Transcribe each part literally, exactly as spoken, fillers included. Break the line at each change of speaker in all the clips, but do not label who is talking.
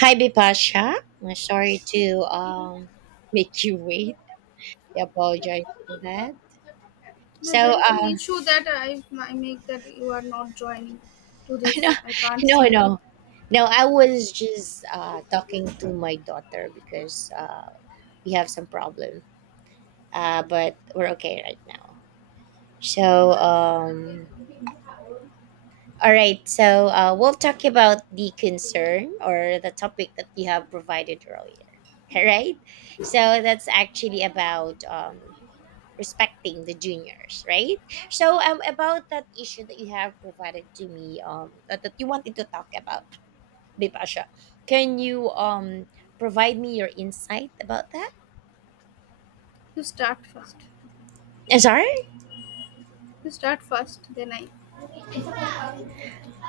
Hi, Bipasha. I'm sorry to um, make you wait. I apologize for that.
No,
So,
there is an
uh,
issue that I, I make that you are not joining to this.
no,
I can't
no,
see you.
no, no. I was just uh, talking to my daughter because uh, we have some problem, uh, but we're okay right now. So, um, all right. So, uh, we'll talk about the concern or the topic that you have provided earlier. All right. So that's actually about um, respecting the juniors, right? So um about that issue that you have provided to me um that, that you wanted to talk about, Bipasha, can you um provide me your insight about that?
You start first.
Uh, Sorry?
You start first, then I.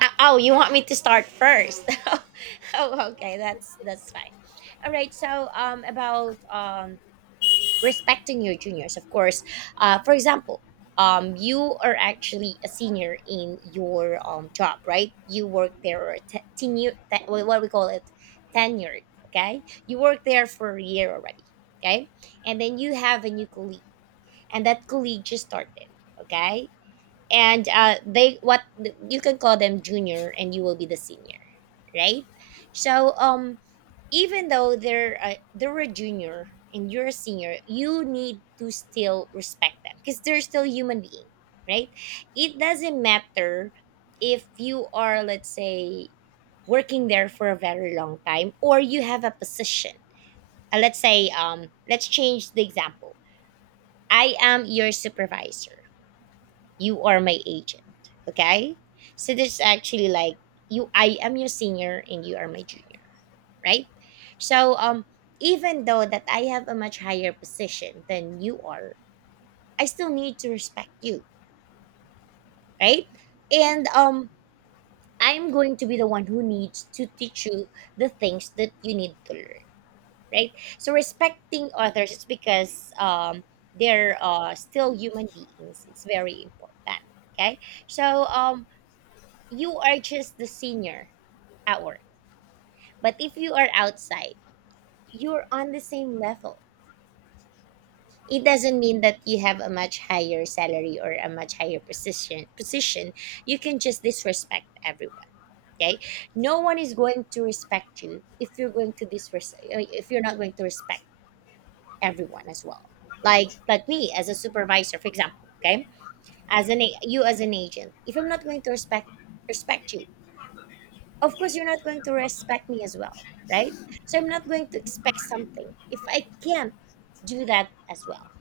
Uh, oh, you want me to start first? oh, okay, that's that's fine. All right. So um about um respecting your juniors, of course, uh, for example, um, you are actually a senior in your um, job, right? You work there or te- tenure, te- wha- what we call it, tenured. Okay, you work there for a year already. Okay, and then you have a new colleague and that colleague just started. Okay, and uh, they what, you can call them junior and you will be the senior, right? So um even though they're uh, they're a junior and you're a senior, you need to still respect them because they're still human being, right? It doesn't matter if you are, let's say, working there for a very long time or you have a position. uh, let's say, um let's change the example. I am your supervisor, you are my agent. Okay, so this is actually like, you I am your senior and you are my junior, right? So um even though that I have a much higher position than you are, I still need to respect you, right? And um I'm going to be the one who needs to teach you the things that you need to learn, right? So respecting others is because um they're uh, still human beings, it's very important. Okay, so um you are just the senior at work. But if you are outside, you're on the same level. It doesn't mean that you have a much higher salary or a much higher position position. You can just disrespect everyone. Okay? No one is going to respect you if you're going to disres- uh, if you're not going to respect everyone as well. Like like me as a supervisor, for example, okay? As an a- you as an agent, if I'm not going to respect respect you, of course you're not going to respect me as well, right? So I'm not going to expect something if I can't do that as well,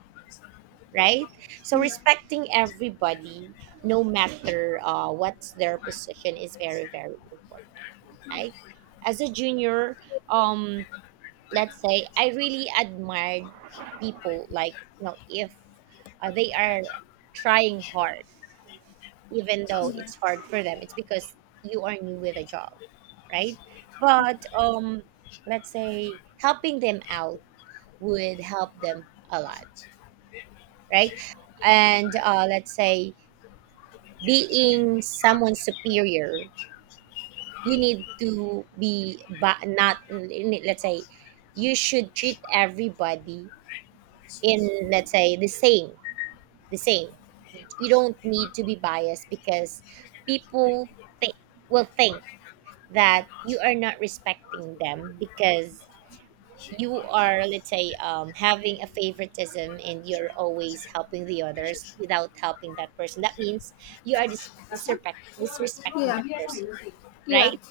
right? So
Yeah.
respecting everybody no matter uh, what's their position is very very important, right? As a junior, um let's say I really admired people, like, you know, if uh, they are trying hard even though it's hard for them, it's because you are new with a job, right? But um let's say helping them out would help them a lot, right? And uh, let's say being someone superior, you need to be, but not, let's say, you should treat everybody in, let's say, the same the same. You don't need to be biased because people think will think that you are not respecting them because you are, let's say, um, having a favoritism and you're always helping the others without helping that person, that means you are dis- disrespect- disrespecting
Yeah.
that person,
Yeah.
right?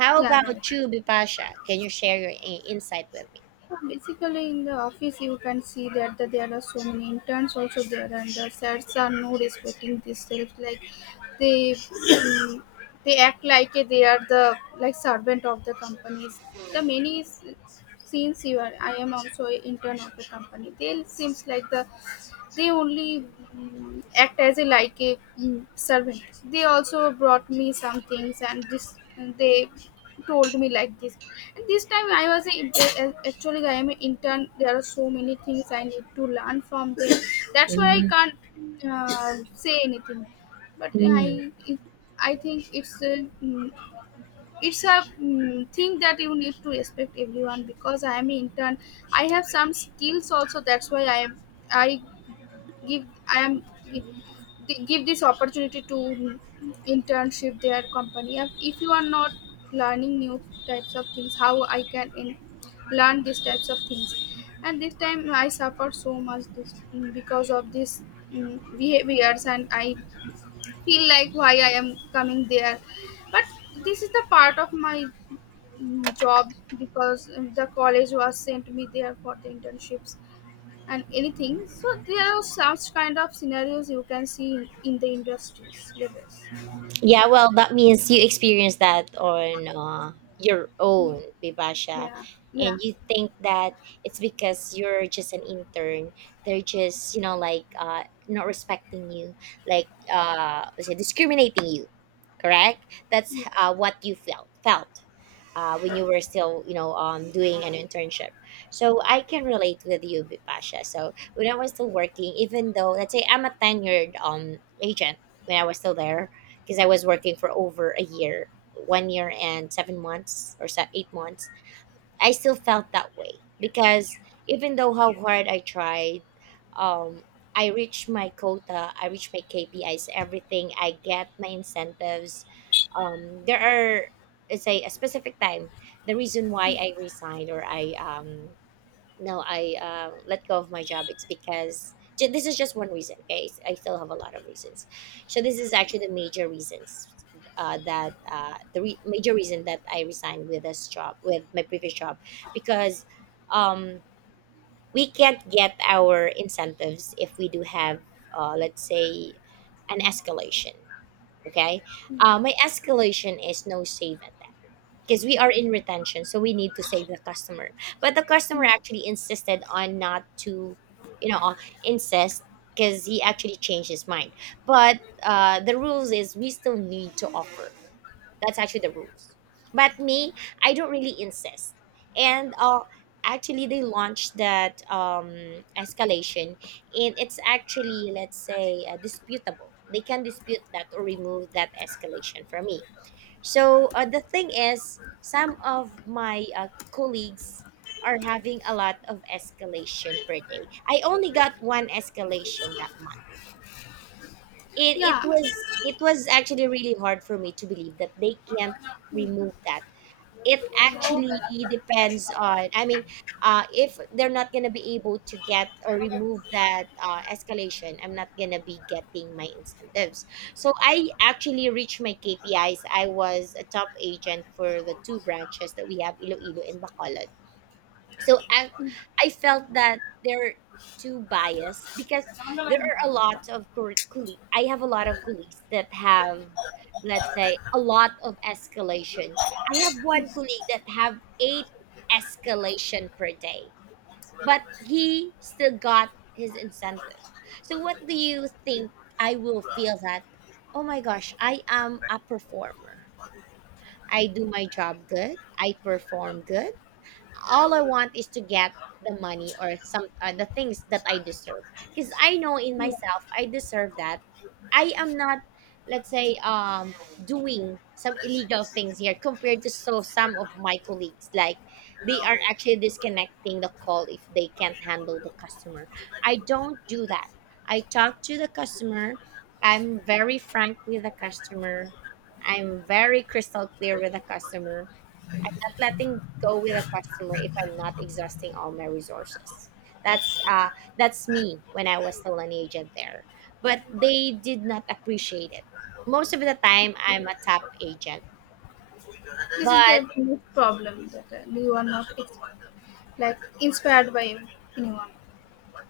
How
Yeah. Right.
about you, Bipasha, can you share your i- insight with me?
Yeah, basically, in the office, you can see that the, there are so many interns also there, and the sets are not respecting themselves. Like they, um, they act like they are the like servant of the companies. The many s- since you are, I am also an intern of the company. They seems like the they only mm, act as a like a mm, servant. They also brought me some things, and this they told me like this. And this time I was a, actually I am an intern. There are so many things I need to learn from them. That's why I can't uh, say anything. But
Mm-hmm.
I I think it's a mm, it's a mm, thing that you need to respect everyone because I am an intern. I have some skills also. That's why I am I give I am gi- give this opportunity to internship their company. And if you are not learning new types of things, how I can in, learn these types of things? And this time I suffered so much this because of this mm, behaviors, and I feel like why I am coming there. But this is the part of my mm, job because mm, the college was sent me there for the internships and anything. So there are such kind of scenarios you can see in, in the industries levels.
Yeah, well, that means you experienced that on uh, your
Yeah,
own, Bibasha.
yeah, yeah,
And you think that it's because you're just an intern. They're just, you know, like, uh, not respecting you, like, uh, was it discriminating you, correct? That's uh, what you felt. Felt uh, when you were still, you know, um, doing an internship. So I can relate with you, B- Pasha. So when I was still working, even though, let's say, I'm a tenured um agent, when I was still there, because I was working for over a year, one year and seven months or se- eight months, I still felt that way because even though how hard I tried, um, I reached my quota, I reached my K P Is, everything. I get my incentives. Um, there are, let's say, a specific time. The reason why I resigned or I um, no, I um, let go of my job. It's because ju- this is just one reason. Okay, S- I still have a lot of reasons. So this is actually the major reasons, uh, that uh, the re- major reason that I resigned with this job, with my previous job, because um, we can't get our incentives if we do have, uh, let's say, an escalation. Okay,
yeah,
uh, my escalation is no save at because we are in retention, so we need to save the customer, but the customer
yeah,
actually insisted on not to, you know, insist because he actually changed his mind. But uh, the rules is we still need to offer, that's actually the rules. But me, I don't really insist. And uh, actually they launched that um, escalation, and it's actually, let's say, uh, disputable, they can dispute that or remove that escalation from me. So uh, the thing is, some of my uh, colleagues are having a lot of escalation per day. I only got one escalation that month. It it
yeah, yeah,
was it was actually really hard for me to believe that they can't remove that. It actually depends on, I mean, uh, if they're not going to be able to get or remove that uh, escalation, I'm not going to be getting my incentives. So I actually reached my KPIs, I was a top agent for the two branches that we have, Iloilo and Bacolod. So I I felt that they're too biased because there are a lot of cool. I have a lot of colleagues that have, let's say, a lot of escalation. I have one
yeah,
colleague that have eight escalation per day, but he still got his incentive. So what do you think I will feel that? Oh my gosh, I am a performer. I do my job good. I perform good. All I want is to get the money or some, uh, the things that I deserve because I know in
yeah.
myself I deserve that. I am not, let's say, um doing some illegal things here compared to so some of my colleagues, like, they are actually disconnecting the call if they can't handle the customer. I don't do that. I talk to the customer. I'm very frank with the customer. I'm very crystal clear with the customer. I'm not letting go with a customer if I'm not exhausting all my resources. That's uh that's me when I was still an agent there. But they did not appreciate it. Most of the time I'm a top agent.
This is
But
the problem that uh, you are not ex- like inspired by anyone.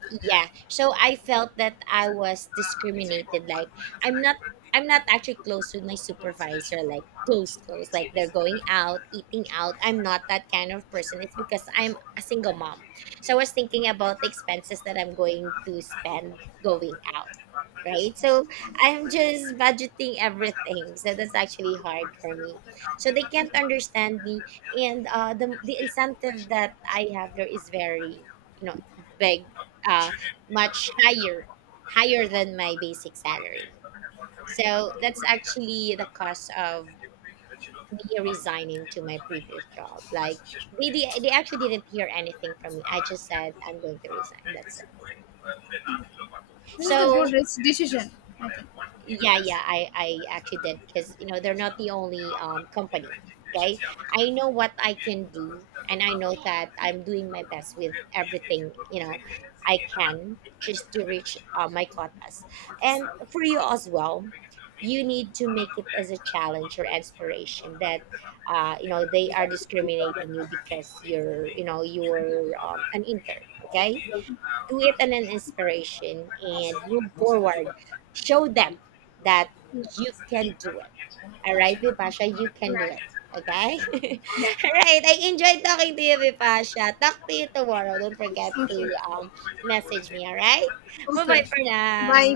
yeah, so I felt that I was discriminated, like, i'm not I'm not actually close with my supervisor, like, close close like they're going out, eating out. I'm not that kind of person, it's because I'm a single mom. So I was thinking about the expenses that I'm going to spend going out, right? So I'm just budgeting everything, so that's actually hard for me. So they can't understand me. And uh the, the incentive that I have there is very, you know, big, uh, much higher, higher than my basic salary. So that's actually the cost of me resigning to my previous job. Like they, they, they actually didn't hear anything from me. I just said I'm going to resign. That's it.
This is a good
So
risk decision, I think.
yeah, yeah, I, I actually did because you know they're not the only um, company. Okay, I know what I can do, and I know that I'm doing my best with everything, you know, I can, just to reach uh, my quotas. And for you as well, you need to make it as a challenge or inspiration that, uh, you know, they are discriminating you because you're, you know, you're um, an intern. Okay, do it as an inspiration and move forward. Show them that you can do it. All right, Bipasha, you can do it. Okay? All right, I enjoyed talking to you, Bipasha. Talk to you tomorrow. Don't forget to um, message me, all right? Bye-bye for now.